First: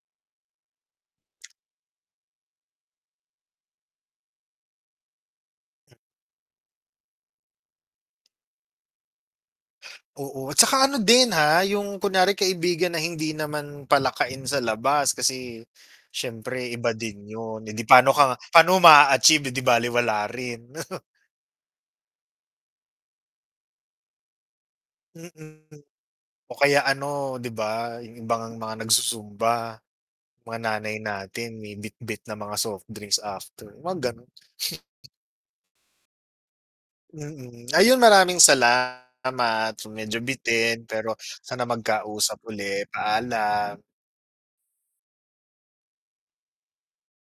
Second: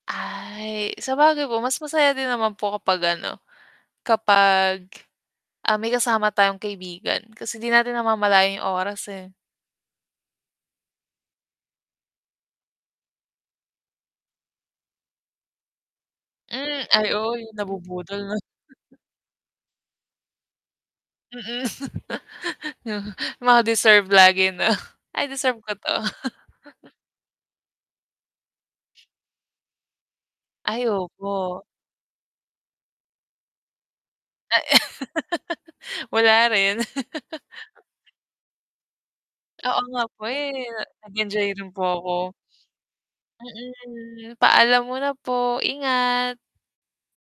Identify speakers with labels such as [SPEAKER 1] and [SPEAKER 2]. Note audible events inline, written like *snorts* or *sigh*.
[SPEAKER 1] Ay, sabagay po mas masaya din naman po kapag ano, kapag, ah, may kasama tayong kaibigan kasi di natin namamalayan yung oras eh.
[SPEAKER 2] Oo, at tsaka ano din, ah, yung kunwari kaibigan na hindi naman palakain sa labas kasi siyempre
[SPEAKER 1] Hmm,
[SPEAKER 2] iba
[SPEAKER 1] ay
[SPEAKER 2] din
[SPEAKER 1] oo, yung
[SPEAKER 2] yun 'di paano
[SPEAKER 1] nabubudol
[SPEAKER 2] ka
[SPEAKER 1] 'no?
[SPEAKER 2] paano mo ma-a-achieve eh, di balewala rin. *chuckles*
[SPEAKER 1] Mm, *laughs* Mga deserve lagi 'no, ay deserve ko
[SPEAKER 2] Mm.
[SPEAKER 1] 'to.
[SPEAKER 2] O
[SPEAKER 1] *chuckles*
[SPEAKER 2] kaya ano, 'di ba, yung iba ngang mga nagsusumba mga
[SPEAKER 1] Ay,
[SPEAKER 2] nanay natin
[SPEAKER 1] opo.
[SPEAKER 2] may bitbit na mga soft drinks after, huwag gano'n. *snorts*
[SPEAKER 1] *laughs* Wala rin. *chuckles*
[SPEAKER 2] Mm, ayun maraming salamat,
[SPEAKER 1] Oo nga po
[SPEAKER 2] medyo
[SPEAKER 1] eh, na
[SPEAKER 2] bitin pero
[SPEAKER 1] nag-enjoy
[SPEAKER 2] sana
[SPEAKER 1] rin po ako.
[SPEAKER 2] magkausap ulit, paalam.
[SPEAKER 1] Mm, paalam muna po, ingat.